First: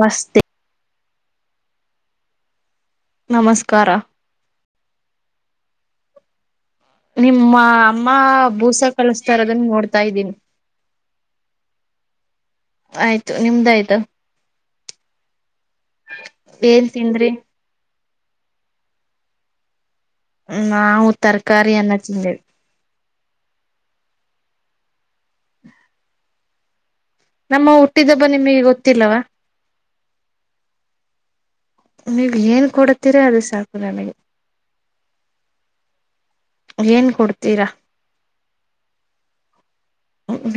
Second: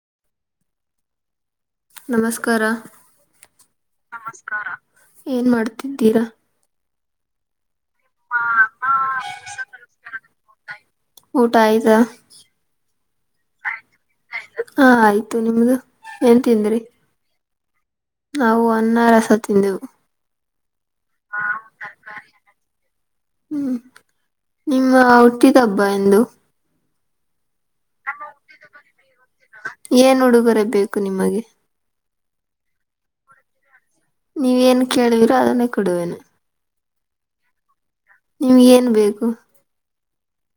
ಮಸ್ತೆ ನಮಸ್ಕಾರ ನಮಸ್ಕಾರ ನಮಸ್ಕಾರ ಏನ್ ಮಾಡ್ತಿದ್ದೀರಾ. ನಿಮ್ಮ ಅಮ್ಮ ಬೂಸ ಕಲಸ್ತಾರೋದನ್ನ ನೋಡ್ತಾ ಇದ್ದೀನಿ. ಊಟ ಆಯ್ತಾ ಆಯ್ತು ನಿಮ್ದಾಯಯ್ತು. ಹಾ ಆಯ್ತು ನಿಮ್ದು ಏನ್ ತಿಂದ್ರಿ. ನಾವು ಅನ್ನಾರಸ ತಿಂದೆವು. ನಾವು ತರಕಾರಿ ಅನ್ನ ತಿಂದೆೇವ್. ಹ್ಮ್ ನಿಮ್ಮ ಹುಟ್ಟಿದಬ್ಬ ಎಂದು ನಮ್ಮ ಹುಟ್ಟಿದಬ್ಬ ನಿಮಗೆ ಗೊತ್ತಿಲ್ಲವಾ. ಏನ್ ಹುಡುಗೊರೆ ಬೇಕು ನಿಮಗೆ ನೀವ್ ಏನ್ ಕೊಡತಿರಾ ಅದು ಸಾಕು ನಮಗೆ ನೀವ ಎನ್ ಕೇಳುವೀರೋ ಅದನ್ನೇ ಕೊಡುವೇನು. ಏನ್ ಕೊಡ್ತೀರಾ. ನಿಮಿಗ್ ಏನ್ ಬೇಕು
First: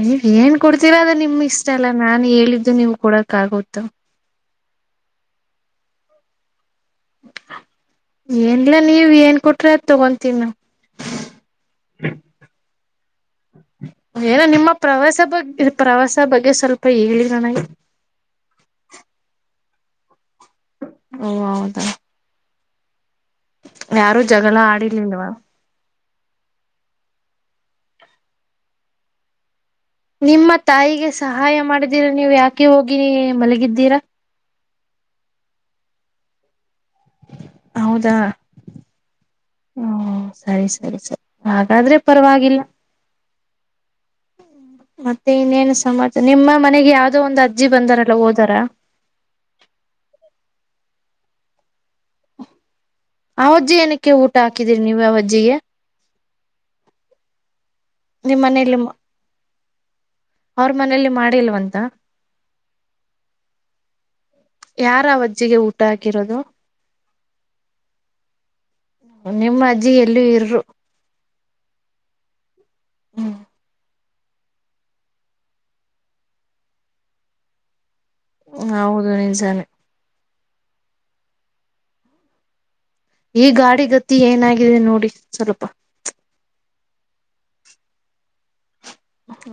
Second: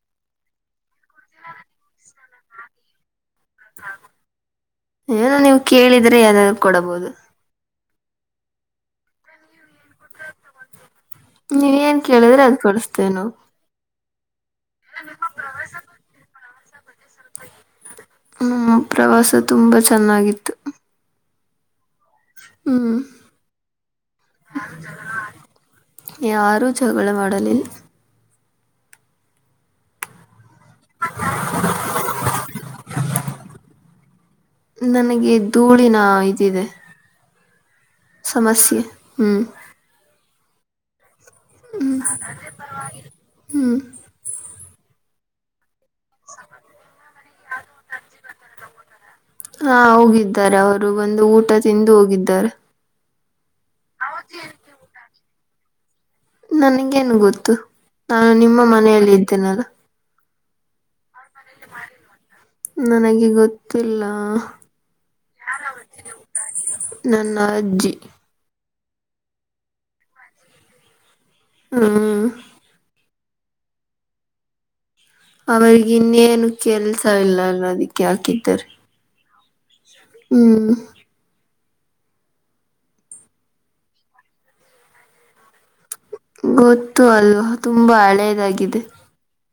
ನೀವ್ ಏನ್ ಕೊಡ್ತೀರಾ ಅದ್ ನಿಮ್ ಇಷ್ಟ ಅಲ್ಲ ನಾ ಹೇಳಿದ್ದು ನೀವು ಕೊಡ ಕಾಗೋತ್ತು ಏನು ನೀವು ಕೇಳಿದ್ರೆ ಅದ್ ಏನ್ಲಾ ನೀವ್ ಏನ್ ಕೊಟ್ ಟ್ರ ತಗೋತೀನಿ ನಾ ನೀವೇನ್ ಕೇಳಿದ್ರೆ ಅದ್ ಕೊಡಿಸ್ತೇವೆ ನಾವು ಏನ ನಿಮ್ಮ ಪ್ರವಾಸ ಬಗ್ ಪ್ರವಾಸ ಬಗ್ಗೆ ಸ್ವಲ್ ಹ್ಮ್ ಪ್ರವಾಸ ತುಂಬಾ ಚೆನ್ನಾಗಿತ್ತು. ಓ ಹೌದಾ ಹ್ಮ್ ಯಾರು ಜಗಳ ಆಡಿರ್ಲಲ್ವಾ ಈ ಯಾರೂ ಜಗಳ ಮಾಡಲಿಲ್ಲ. ನಿಮ್ಮ ತಾಯಿಗೆ ಸಹಾಯ ಮಾಡಿದೀರ ನೀವು ಯಾಕೆ ಹೋಗಿನ ಮಲಗಿದ್ದೀರಾ. ನನಗೆ ಧೂಳಿನ ಇದಿದೆ. ಹೌದಾ ಸಮಸ್ಯೆ ಹ್ಮ್ ಹ್ಮ ಸರಿ ಸರಿ ಸರಿ ಹಾಗಾದ್ರೆ ಪರವಾಗಿಲ್ಲ ಹ್ಮ್ ಮತ್ತೆ ಇನ್ನೇನ್ ಸ ಮತ್ ನಿಮ್ಮ ಮನೆಗೆ ಯಾವ್ದೋ ಒಂದು ಅಜ್ಜಿ ಬಂದಾರಲ್ಲ ಹೋದಾರ ಹಾ ಹೋಗಿದ್ದಾರೆ ಅವರು ಬಂದು ಊಟ ತಿಂದು ಹೋಗಿದ್ದಾರೆ. ಆ ಅವಜ್ಜಿ ಏನಕ್ಕೆ ಊಟ ಹಾಕಿದೀರಿ ನೀವು ಅವಜ್ಜಿಗೆ. ನನ್ಗೇನ್ ಗೊತ್ತು ನಾನು ನಿಮ್ ನಿಮ್ಮ ಮನೇಲಿ ಮನೆಯಲ್ಲಿ ಇದ್ದೇನಲ್ಲ. ಅವ್ರ ಮನೇಲಿ ಮಾಡಿಲ್ವಂತ. ನನಗೆ ಗೊತ್ತಿಲ್ಲ ಯಾರ ವಜ್ಜಿಗೆ ಊಟ ಹಾಕಿರೋದು. ನನ್ನ ಅಜ್ಜಿ ನಿಮ್ಮ ಅಜ್ಜಿ ಎಲ್ಲೂ ಇರರು ಹಾ ಹ್ಮ್ ಅವರಿಗ ಇನ್ನೇನು ಕೆಲ್ಸ ಇಲ್ಲಲ್ಲ ಅದಕ್ಕೆ ಹಾಕಿದ್ದರು. [unintelligible] ಹ್ಮ್ ಈ ಗಾಡಿ ಗತ್ತಿ ಏನಾಗಿದೆ ನೋಡಿ ಸ್ವಲ್ಪ. ಗೊತ್ತು ಅಲ್ವಾ ತುಂಬಾ ಹಳೇದಾಗಿದೆ.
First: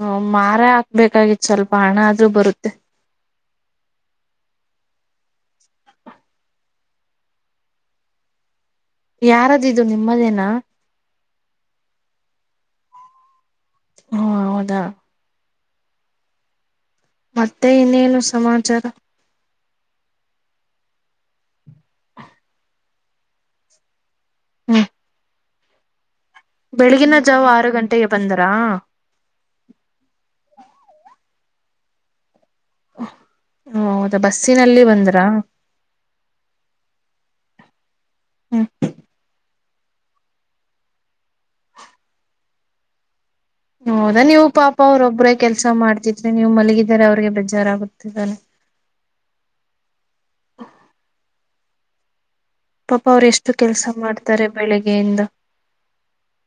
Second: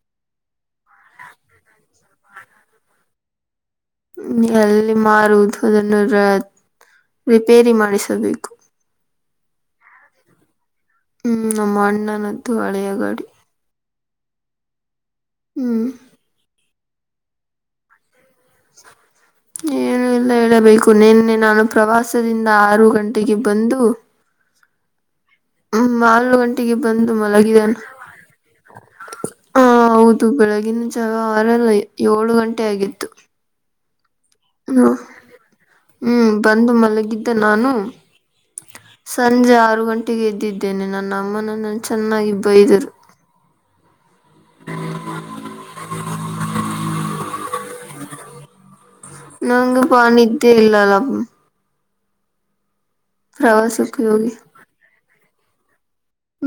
ಹ್ಮ ಮಾರ ಹಾಕ್ಬೇಕಾಗಿತ್ತು ಸ್ವಲ್ಪ ಹಣ ಆದ್ರೂ ಬರುತ್ತೆ. ಎಲ್ಲಿ ಮಾರುವುದು ಅದನ್ನು ರ ರಿಪೇರಿ ಮಾಡಿಸಬೇಕು ಯಾರದು ನಿಮ್ಮದೇನ ಹ್ಮ್ ನಮ್ಮ ಅಣ್ಣನದ್ದು ಹಳೆಯ ಗಾಡಿ ಹಾ ಹೌದಾ ಹ್ಮ್ ಮತ್ತೆ ಇನ್ನೇನು ಸಮಾಚಾರ ಏನುಲ್ಲ ಹೇಳಬೇಕು ನಿನ್ನೆ ನಾನು ಪ್ರವಾಸದಿಂದ ಆರು ಗಂಟೆಗೆ ಬಂದು ಹ್ಮ ಹ್ಮ ಗಂಟೆಗೆ ಬಂದು ಜಾವ ಮಲಗಿದ ಆರು ಗಂಟೆಗೆ ಬಂದರಾ ಹ ಹೌದು ಬೆಳಗ ವಾರಲ್ಲ ಏಳು ಗಂಟೆ ಆಗಿತ್ತು ಹ ಹೌದಾ ಬಸ್ಸಿನಲ್ಲಿ ಹ್ಮ ಬಂದ್ರಾ ಹ್ಮ್ ಬಂದು ಮಲಗಿದ್ದ ನಾನು ಹ್ಮ್ ಸಂಜ ಆರು ಗಂಟೆಗೆ ಎದ್ದಿದ್ದೇನೆ ನನ್ನ ಅಮ್ಮನನ್ನ ಚೆನ್ನಾಗಿ ಬೈದರು ಹೌದಾ ನೀವು ಪಾಪ ಅವ್ರೊಬ್ಬ್ರೇ ಕೆಲ್ಸ ಮಾಡ್ತಿದ್ರಿ ನೀವು ಮಲಗಿದರೆ ಅವ್ರಿಗೆ ಬ ಬೇಜಾರ ಆಗುತ್ತೆ ತಾನೆ ನಂಗೂಪ ನಿದ್ದೆ ಇಲ್ಲಪ್ಪ ಪಾಪ ಅವ್ರು ಎಷ್ಟು ಕೆಲ್ಸ ಪ್ರವಾಸಕ್ಕೆ ಹೋಗಿ ಮಾಡ್ತಾರೆ ಬೆಳಿಗ್ಗೆಯಿಂದ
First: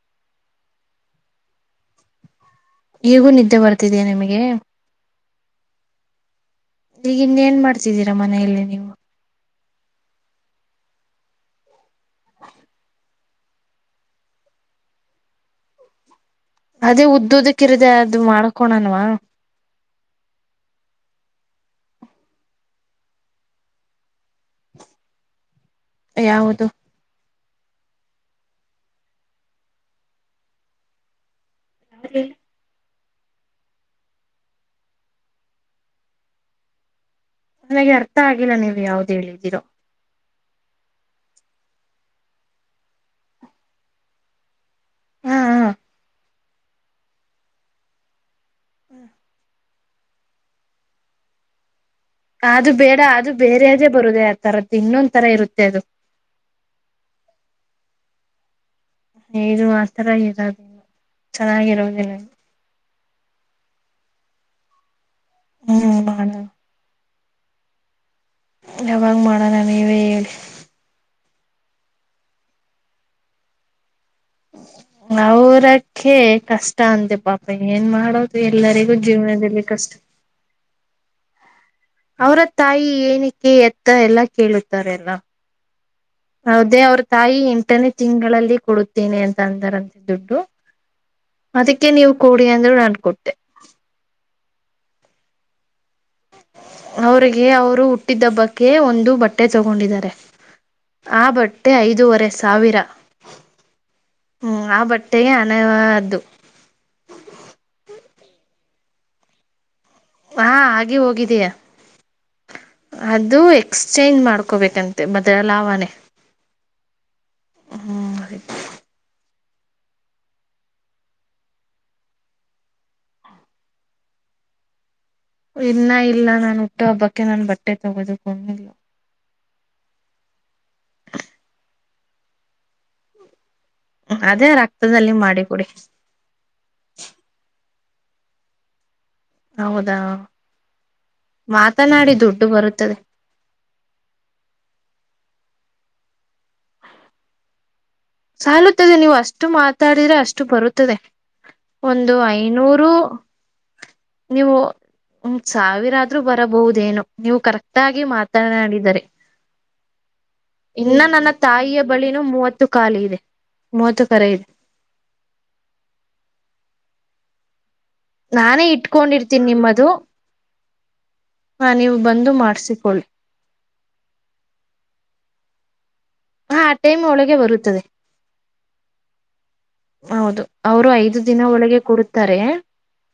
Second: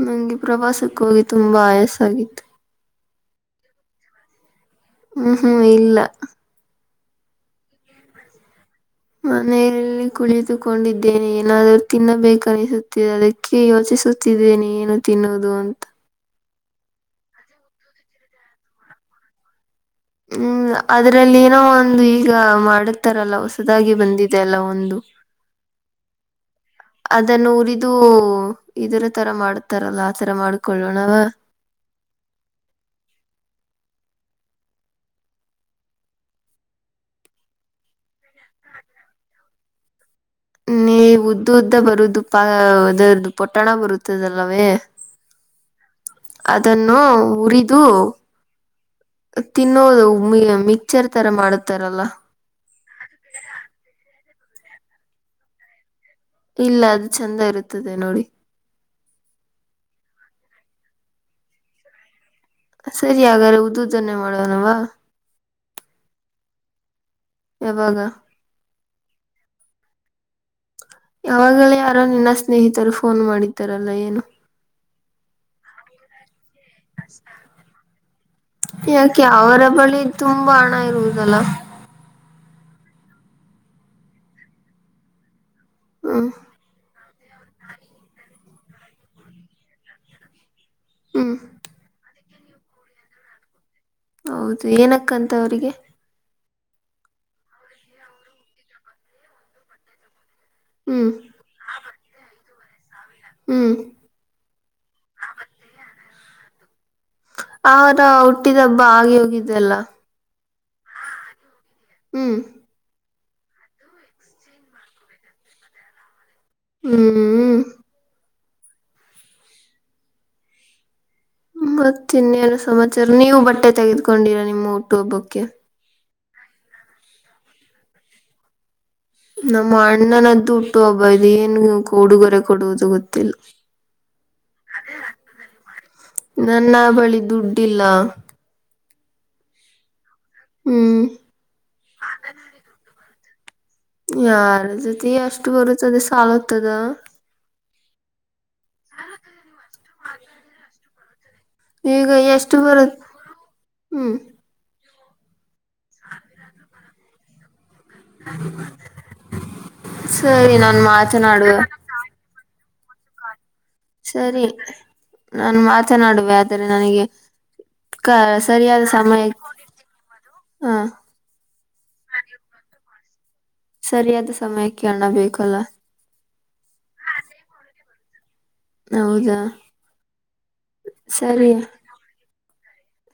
ನಂಗೆ ಪ್ರವಾಸಕ್ಕೆ ಹೋಗಿ ತುಂಬಾ ಆಯಸ ಆಗಿತ್ತು ಈಗೂ ನಿದ್ದೆ ಬರ್ತಿದೀ ನಿಮಗೆ ಹ್ಮ್ ಹ್ಮ್ ಇಲ್ಲ ಈಗ ಇನ್ನ ಏನ್ ಮಾಡ್ತಿದ್ದೀರಾ ಮನೆಯಲ್ಲಿ ನೀವು ರಲ್ಲಿ ಕುಳಿತುಕೊಂಡಿದ್ದೇನೆ ಏನಾದರೂ ತಿನ್ನಬೇಕನಿಸುತ್ತಿದೆ ಅದಕ್ಕೆ ಯೋಚಿಸುತ್ತಿದ್ದ ಏನು ತಿನ್ನುವುದು ಅಂತ ಅದೇ ಉದ್ದದಕ್ಕಿರದೆ ಅದು ಮಾಡ್ಕೋಣನ್ವಾ ಹ್ಮ್ ಅದ್ರಲ್ಲಿ ಏನೋ ಒಂದು ಈಗ ಮಾಡುತ್ತಾರಲ್ಲ ಹೊಸದಾಗಿ ಬಂದಿದೆ ಅಲ್ಲ ಒಂದು ಯಾವುದು ಅದನ್ನು ಉರಿದು ಇದರ ತರ ಮಾಡತಾರಲ್ಲ ಆತರ ಮಾಡ್ಕೊಳ್ಳೋಣವ [inaudible] ನನಗೆ ಅರ್ಥ ಆಗಿಲ್ಲ ನೀವು್ ಯಾವ್ದು ಹೇಳಿದ್ದೀರೋ ನೀ ಉದ್ದ ಉದ್ದ ಬರುದು ಪಾ ಅದರದ್ದು ಪೊಟ್ಟಣ ಬರುತ್ತದಲ್ಲವೇ ಹಾ ಹಾ ಅದನ್ನು ಉರಿದು ತಿನ್ನೋದು ಮಿಕ್ಚರ್ ತರ ಮಾಡುತ್ತಾರಲ್ಲ ಅದು ಬೇಡ ಅದು ಬೇರೆ ಅದೇ ಬರುದ ಆ ತರದ್ದು ಇನ್ನೊಂದ ತರ ಇರುತ್ತೆ ಅದು ಇಲ್ಲ ಅದು ಚಂದ ಇರುತ್ತದೆ ನೋಡಿ ದು ಮಾತ್ರರ ಇರೋದಿಲ್ಲ ಚೆನ್ನಾಗಿರುೋದಿಲ್ಲ ಸರಿ ಹಾಗಾದ್ರೆ ಉದುದನ್ನೇ ಮಾಡುವನವಾ ಹ್ಮ ಮಾಡೋಣ ಯಾವಾಗ ಯಾವಂಗ್ ಮಾಡೋಣ ನೀವೇ ಹೇಳಿ ಯಾವಾಗಲೇ ಯಾರೋ ನಿನ್ನ ಸ್ನೇಹಿತರು ಫೋನ್ ಮಾಡಿದ್ದಾರಲ್ಲ ಏನು ಅವರಕ್ಕೆ ಕಷ್ಟ ಅಂತೆೆ ಪಾಪ ಏನ್ ಮಾಡೋದು ಎಲ್ಲರಿಗೂ ಯಾಕೆ ಅವರ ಜೀವನದಲ್ಲಿ ಕಷ್ಟ ಬಳಿ ತುಂಬಾ [unintelligible] ಅವರ ತಾಯಿ ಏನಕ್ಕೆೆ ಎತ್ತ ಎಲ್ಲ ಕೇಳುತ್ತಾರೆ ಎಲ್ಲ ಹ್ಮ್ ಹೌದೇ ಅವ್ರ ತಾಯಿ ಎಂಟನೇ ತಿಂಗಳಲ್ಲಿ ಕೊಡುತ್ತೇನೆ ಅಂತ ಅಂದಾರಂತ ದುಡ್ಡು ಹ್ಮ್ ಅದಕ್ಕೆ ನೀವು ಕೋಡಿ ಅಂದ್ ಅನ್ಕೊಟ್ಟೆ ಹೌದು ಏನಕ್ಕಂತ ಅವ್ರಿಗೆ ಅವರಿಗೆ ಅವರು ಹುಟ್ಟಿದ್ದಬ್ಬಕ್ಕೆ ಒಂದು ಬಟ್ಟೆ ತಗೊಂಡಿದ್ದಾರೆ ಹ್ಮ್ ಆ ಬಟ್ಟೆ ಐದೂುವರೆ ಸಾವಿರ ಹ್ಮ್ ಹ್ಮ್ ಆ ಬಟ್ಟೆೆಗೆ ಅನ್ದು ಆರ ಹುಟ್ಟಿದ ಹಬ್ಬ ಆಗೆ ಹೋಗಿದ್ದೆಲ್ಲ ಹಾ ಹಾಗೆ ಹೋಗಿದಯಾ ಹ್ಮ್ ಅದು ಎಕ್ಸ್ಚೇಂಜ್ ಮಾಡ್ಕೋಬೇಕಂತೆ ಮದ್ರ ಲಾವಾನೇ ಹ್ಮ್ ಹಾಗ ಮತ್ತೆ ಇನ್ನೇನು ಸಮಾಚಾರ ನೀವು ಬಟ್ಟೆ ತೆಗೆದ್ಕೊಂಡಿರಾ ನಿಮ್ಮ ಊಟ್ಟ ಹಬ್ಬಕ್ಕೆ ಇನ್ನ ಇಲ್ಲ ನಾನು ಹುಟ್ಟು ಹಬ್ಬಕ್ಕೆ ನಾನನ್ ಬಟ್ಟೆ ತಗೋದು ಕಣಿಲ್ಲ ನಮ್ಮ ಅಣ್ಣನದ್ದು ಹುಟ್ಟು ಹಬ್ಬ ಇ ಏನು ಕಡುಗೊರೆ ಕೊಡುವುದು ಗೊತ್ತಿಲ್ಲ ಅದೇ ರಕ್ತದಲ್ಲಿ ಮಾಡಿಿಕ ಕುಡಿ ಅಗಲ ಹೌದಾ ಹ್ಮ್ ಮಾತನಾಡಿ ದುಡ್ಡು ಬರುತ್ತದೆ ಯಾರ ಜತೆ ಅಷ್ಟು ಬರುತ್ತದೆ ಸಾಲತದ ಸಾಲುತ್ತದೆ ನೀವು ಅಷ್ಟು ಮಾತಾಡಿದ್ರೆ ಅಷ್ಟು ಬರುತ್ತದೆ ಈಗ ಒಂದು ಎಷ್ಟು ಐನೂರು ಬರುತ್ ಹ್ಮ್ ನೀವು ಹ ಸಾವಿರ ಆದ್ರರು ಬರಬಹುದೇನು ನೀವು ಕರೆಕ್ಟ್ ಆಗಿ ಮಾತನಾಡಿದರೆ ಸರಿ ನಾನು ಇನ್ನ ನನ್ನ ಮಾತನಾಡುವೆ ತಾಯಿಯ ಬಳಿನೂ ಮೂವತ್ತು ಕಖಾಲಿ ಇದೆ ಮೂವತ್ತು ಕರೆ ಸರಿ ಇದೆ ನಾನು ಮಾತನಾಡುವೆ ಆದರೆ ನನಗೆ ಕ ನಾನೇ ಸರಿಯಾದ ಸಮಯ ಇಟ್ಕೊಂಡಿರ್ತೀನಿ ನಿಮ್ಮದು ಹಾ ಹಾ ನೀವು ಬಂದು ಮಾಡ್ಸಿಕೊಳ್ಳಿ ಸರಿಯಾದ ಸಮಯಕ್ಕೆ ಅಣ್ಣ ಬೇಕಲ್ಲ ಹಾ ಆ ಟೈಮ್ ಒಳಗೆ ಬರುತ್ತದೆ ಹೌದಾ ಹೌದು ಅವರು ಐದು ದಿನ ಸರಿ ಒಳಗೆ ಕೊಡತಾರೆ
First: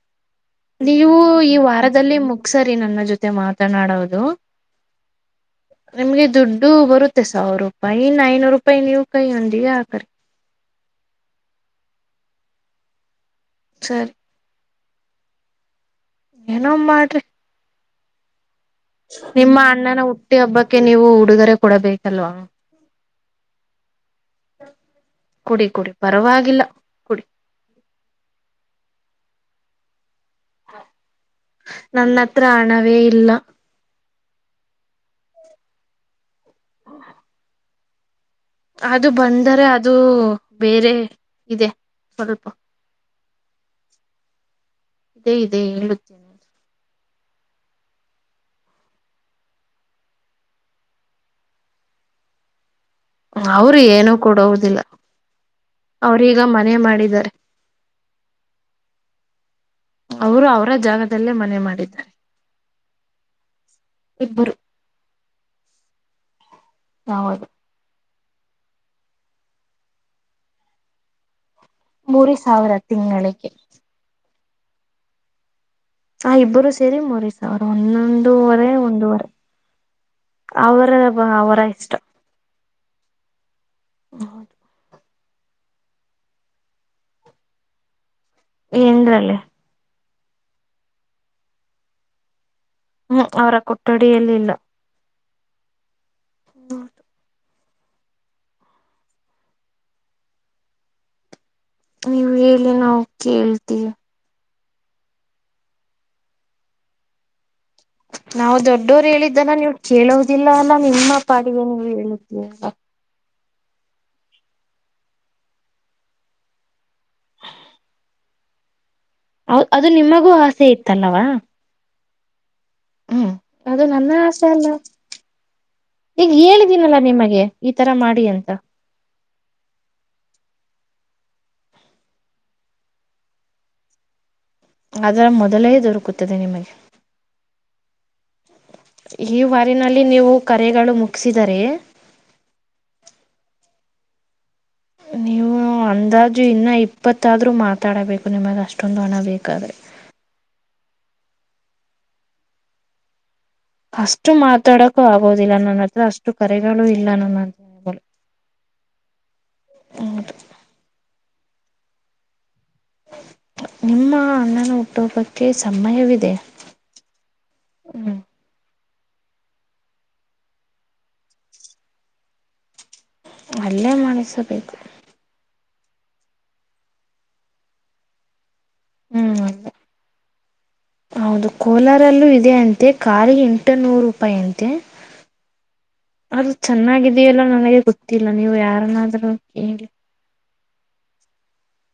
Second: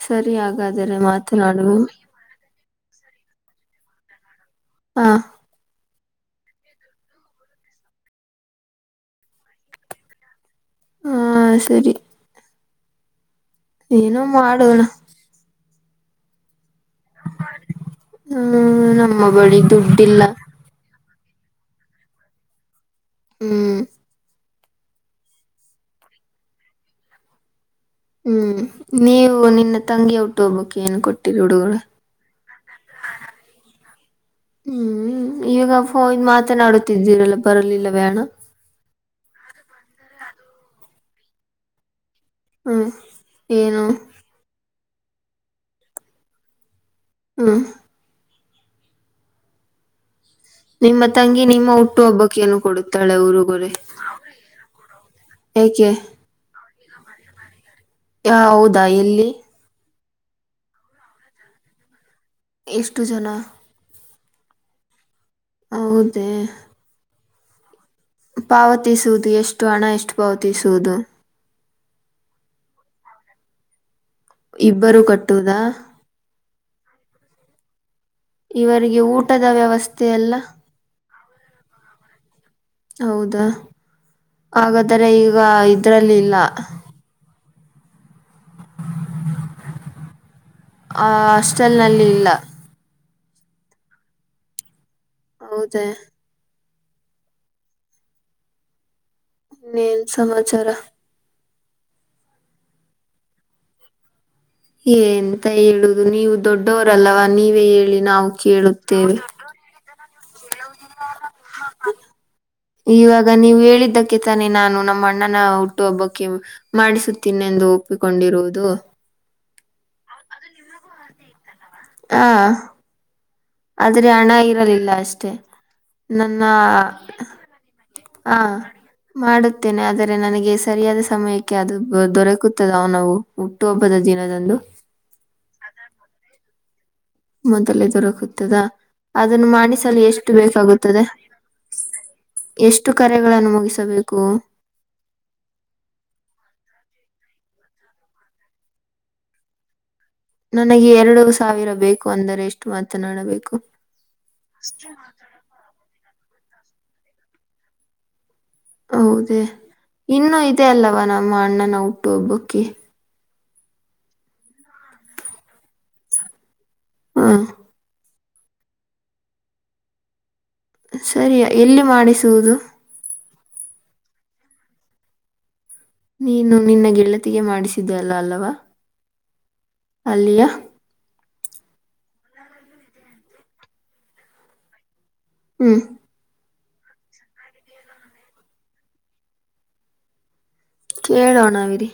ಸರಿ ಹಾಗಾದರೆ ನೀವು ಈ ಮಾತನಾಡುವೆ ವಾರದಲ್ಲಿ ಮುಗ್ಸರಿ ನನ್ನ ಜೊತೆ ಮಾತನಾಡೋದು ಹಾ ನಿಮ್ಗೆ ದುಡ್ಡು ಬರುತ್ತೆ ಸಾವಿರ ರೂಪಾಯಿ ಐನೂರು ರೂಪಾಯಿ ನೀವು್ ಕೈ ಉಂಡಿಗೆ ಆಕರಿ ಹಾ ಸರಿ ಸರಿ ಏನೋ ಮಾಡೋಣ ಏನೋ ಮಾಡ್ರಿ ಹ್ಮ್ ನಮ್ಮ ನಿಮ್ಮ ಬಳಿ ಅಣ್ಣನ ದುಡ್ಡಿಲ್ಲ ಹುಟ್ಟಿ ಹಬ್ಬಕ್ಕೆ ನೀವು ಉಡುಗೊರೆ ಕೊಡಬೇಕಲ್ವಾ ಹ್ಮ್ ಕುಡಿ ಕುಡಿ ಪರವಾಗಿಲ್ಲ ಕುಡಿ ಹ್ಮ್ ನೀವು ನಿನ್ನ ತಂಗಿಯ ಹಟ್ಟು ಟೋಬುಕ್ಕಿ ಏನು ಕೊಟ್ಟಿರಡು ನನ್ನ ಹತ್ರ ಹಣವೇ ಇಲ್ಲ ಹ್ಮ್ ಈವಾಗ ಫೋ ಮಾತನಾಡುತ್ತಿದ್ದೀರಲ್ಲ ಬರಲಿಲ್ಲ ಬೇಣ ಅದು ಬಂದರೆ ಅದು ಬೇರೆ ಇದೆ ಸ್ವಲ್ಪ ಹ್ಮ ಏನು ಇದೇ ಇದೆ ಗತ್ತೇನೆ ಅ ಹ್ಮ ನಿಮ್ಮ ತಂಗಿ ನಿಮ್ಮ ಹುಟ್ಟು ಹಬ್ಬಕ್ಕ ಏನು ಕೊಡುತ್ತೆ ಅವರು ಏನುೂ ಕೊಡುವುದಿಲ್ಲ ಏಕೆ ಅವ್ರೀಗ ಮನೆ ಮಾಡಿದ್ದಾರೆ ಹ ಹೌದಾ ಎಲ್ಲಿ ಅವರು ಅವರ ಜಾಗದಲ್ಲೇ ಮನೆ ಮಾಡಿದ್ದಾರೆ ಎಷ್ಟು ಜನ ಇಬ್ಬರು ಹೌದೇ ಹೌದು ಪಾವತಿಸುವುದು ಎಷ್ಟು ಹಣ ಎಷ್ಟು ಪಾವತಿಸುವುದು ಮೂರು ಸಾವಿರ ತಿಂಗಳಿಗೆ ಇಬ್ಬರು ಕಟ್ಟುವುದಾ ಹಾ ಇಬ್ಬರು ಸೇರಿ ಮೊರ್ ಅವರು ಒಂದ ಒಂದೂವರೆ ಇವರಿಗೆ ಒಂದೂವರೆ ಊಟದ ವ್ಯವಸ್ಥೆ ಎಲ್ಲ ಅವರ ಅವರ ಇಷ್ಟ ಹೌದಾ ಹೌದು, ಹಾಗಾದ್ರೆ ಈಗ ಇದ್ರಲ್ಲಿಲ್ಲ ಏನಲ್ಲೇ ಆ ಹಾಸ್ಟೆಲ್ ನಲ್ಲಿ ಇಲ್ಲ ಹ್ಮ್ ಅವರ ಕೊಠಡಿಯಲ್ಲಿಲ್ಲ ಹೌದಾ ಹಟ ನೀನ್ ಸಮಾಚಾರ ನೀವು ಎಲ್ಲಿ ನಾವು ಕೇಳ್ತೀವಿ ಏಂತ ಹೇಳುದು ನೀವು ದೊಡ್ಡವರಲ್ಲವಾ ನೀವು ನಾವವು ದೊಡ್ಡೋರು ಹೇಳಿದ್ದನ ನೀವು ಕೇಳೋ ಇದಿಲ್ಲ ಎಲ್ಲ ನಿಮ್ಮ ಪಾಡಿಗೆ ನೀವು ಹೇಳುತ್ತೀಲ್ಲ ಆಗ ನೀವು ಹೇಳಿದ್ದಕ್ಕೆ ತಾನೆ ನಾನು ನಮ್ಮ ಅಣ್ಣನ ಹುಟ್ಟುಹಬ್ಬಕ್ಕೆ ಮಾಡಿಸುತ್ತೀನೆಿಂದು ಒಪ್ಪಿಕೊಂಡಿದ್ದ ಇರೋದು ಹೌದ ಅದು ನಿಮಗೂ ಆಸೆ ಇತ್ತಲ್ಲವಾ ಹಾ ಹ್ಮ್ ಅದು ಆದ್ರೆ ನನ್ನ ಹಣ ಆಸೆ ಅಲ್ಲ ಇರಲಿಲ್ಲ ಅಷ್ಟೆ ಈಗ ಹೇಳಿದೀನಲ್ಲಾ ನಿಮಗೆ ಈ ತರ ಮಾಡಿ ಆ ಅಂತ ಮಾಡುತ್ತೇನೆ ಆದರೆ ನನಗೆ ಸರಿಯಾದ ಸಮಯಕ್ಕೆ ಅದು ದೊರಕುತ್ತದೆ ನಾವು ಹುಟ್ಟುಹಬ್ಬದ ದಿನದಂದು ಅದರ ಮೊದಲೇ ದೊರಕುತ್ತದೆ ನಿಮಗೆ ಮೊದಲೇ ದೊರಕದಾ ಈ ಅದನ್ನು ಮಾಡಿಸಲು ವಾರಿನಲ್ಲಿ ಎಷ್ಟು ನೀವು ಕರೆಗಳು ಬೇಕಾಗುತ್ತದೆ ಮುಗಿಸಿದರೆ ಎಷ್ಟು ಕರೆಗಳನ್ನು ಮುಗಿಸಬೇಕು ನೀವು ಅಂದಾಜು ಇನ್ನ ಇಪ್ಪತ್ತಾದ್ರರು ಮಾತಾಡಬೇಕು ನಿಮಗ್ ಅಷ್ಟೊಂದು ಹಣ ಬೇಕಾದ್ರೆ ನನಗೆ ಎರಡು ಸಾವಿರ ಬೇಕು ಅಂದರೆ ಎಷ್ಟು ಮಾತನಾಡಬೇಕು ಅಷ್ಟು ಮಾತಾಡಕೂ ಆಗೋುದಿಲ್ಲ ನನ್ನ ಹತ್ರ ಅಷ್ಟು ಕರೆಗಳು ಇಲ್ಲ ನನ್ನ ಹತ್ರ ಹೇಳ್ಬಲ್ಲ ಹೌದೇ ಇನ್ನೂ ಇದೆ ಅಲ್ಲವಾ ನಮ್ಮ ಅಣ್ಣನ ಹುಟ್ಟು ಒಬ್ಬಕ್ಕೆ ನಿಮ್ಮ ಅಣ್ಣನ ಹುಟ್ಟೊಬ್ಬಕ್ಕೆ ಸಮಯವಿದೆ ಹಾ ಹ್ಮ್ ಸರಿಯ ಎಲ್ಲಿ ಮಾಡಿಸುವುದು ಒಲ್ಲೆ ಮಾಡಸಬೇಕು ನೀನು ನಿನ್ನ ಗೆಳತಿಗೆ ಮಾಡಿಸಿದ್ದ ಅಲ್ಲ ಅಲ್ಲವಾ ಹ್ಮ್ ಅಲ್ಲಿಯಾ ಹೌದು ಕೋಲಾರಲ್ಲೂ ಇ ಇ ಅಂತೆ ಖಾಲ ಎಂಟು ನೂರು ರೂಪಾಯಿ ಅಂತೆ ಹ್ಮ್ ಅದು ಚೆನ್ನಾಗಿದೆಯಲ್ಲ ನನಗೆ ಗೊತ್ತಿಲ್ಲ ನೀವು ಯಾರನಾದ್ರೂ ಹೇಗೆ ಕೇಳೋಣ ವಿರಿ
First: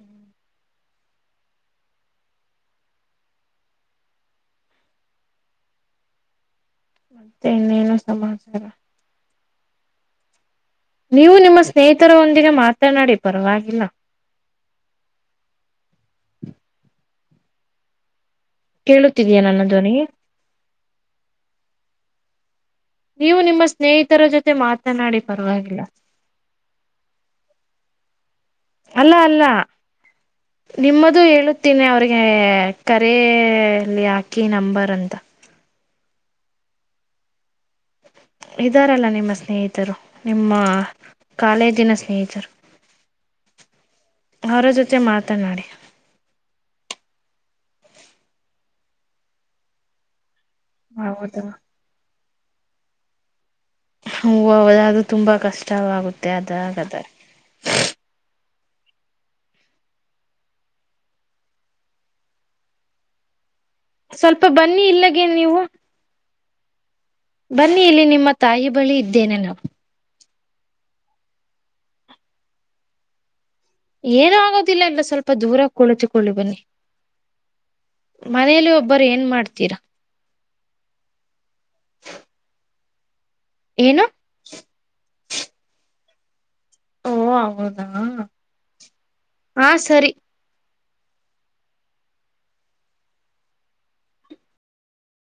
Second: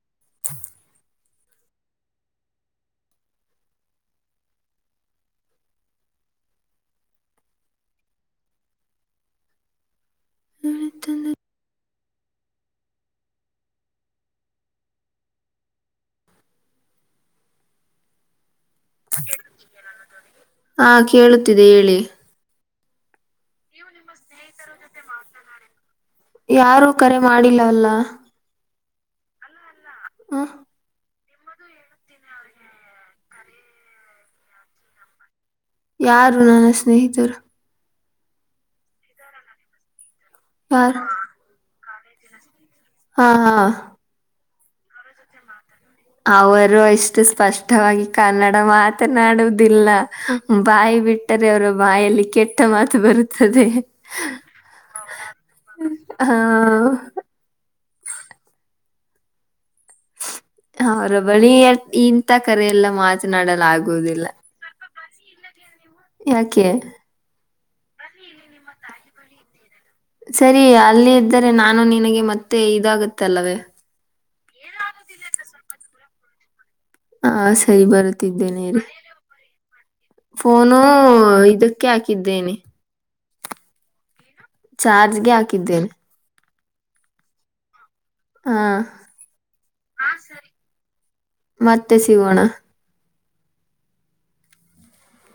ಹ್ಮ್ ಮತ್ತೆ ಇನ್ನೇನು ಸಮಾಚಾರ ನೀವು ನಿಮ್ಮ ಸ್ನೇಹಿತ ಉತ್ತರೊಂದಿಗೆ ಮಾತನಾಡಿ ಪರವಾಗಿಲ್ಲ ಕೇಳುತ್ತಿದೀಯ ನನ್ನ ಧ್ವನಿ ಹಾ ಕೇಳುತ್ತಿದೆ ಹೇಳಿ ನೀವು ನಿಮ್ಮ ಸ್ನೇಹಿತರ ಜೊತೆ ಮಾತನಾಡಿ ಪರವಾಗಿಲ್ಲ ಯಾರು ಕರೆ ಮಾಡಿಲ್ಲವಲ್ಲ ಅಲ್ಲ ಅಲ್ಲ ಹ್ಮ್ ನಿಮ್ಮದು ಇದು ಹೇಳುತ್ತನೆ ಅವ್ರಿಗೆ ಕರಲಿ ಹಾಕಿ ನಂಬರ್ ಅಂತ ಯಾರು ನನ್ನ ಸ್ನೇಹಿತರು ಇದಾರಲ್ಲ ನಿಮ್ಮ ಸ್ನೇಹಿತರು ನಿಮ್ಮ ಯಾರು ಕಾಲೇಜಿನ ಸ್ನೇಹಿತರು ಹಾ ಹಾ ಅವರ ಜೊತೆ ಮಾತನಾಡಿ ಅವರು ಅಷ್ಟು ಸ್ಪಷ್ಟವಾಗಿ ಕನ್ನಡ ಮಾತನಾಡುದಿಲ್ಲ ಬಾಯಿ ಹೌದಾ ಬಿಟ್ಟರೆ ಅವರ ಬಾಯಲ್ಲಿ ಕೆಟ್ಟ ಮಾತು ಬರುತ್ತೆ ಹೂದು ತುಂಬಾ ಕಷ್ಟವಾಗುತ್ತೆ ಆ ಅದಾಗಾದ್ರ ಅವರ ಬಳಿ ಇಂಂತ ಕರೆಲ್ಲ ಮಾತನಾಡಲಾಗ ಸ್ವಲ್ಪ ಬನ್ನಿ ಇಲ್ಲಗೆೇ ನೀವು ಯಾಕೆ ಬನ್ನಿ ಇಲ್ಲಿ ನಿಮ್ಮ ತಾಯಿ ಬಳಿ ಇದ್ದೇನೆ ನಾವು ಸರಿ ಅಲ್ಲಿ ಇದ್ದರೆ ನಾನು ನಿನಗೆ ಮತ್ತೆ ಇದಾಗುತ್ತೆ ಅಲ್ಲವೇ ಏನ ಆಗೋದಿಲ್ಲ ಎಲ್ಲ ಸ್ವಲ್ಪ ದೂರ ಕುಳಿತಕೊಳ್ಳಿ ಬನ್ನಿ ಹಾ ಸರಿ ಬರುತ್ತಿದ್ದೇನೆ ಮನೆಯಲ್ಲಿ ರ ಒಬ್ಬರು ಏನ್ ಮಾಡ್ತೀರಾ ಫೋನು ಇದಕ್ಕೆ ಹಾಕಿದ್ದೇನೆ ಏನಾ ಚಾರ್ಜ್ಗೆ ಹಾಕಿದ್ದೇನೆ ಓ ಅವದಾ ಹಾ ಹ ಸರಿ ಮತ್ತೆ ಸಿಗೋಣ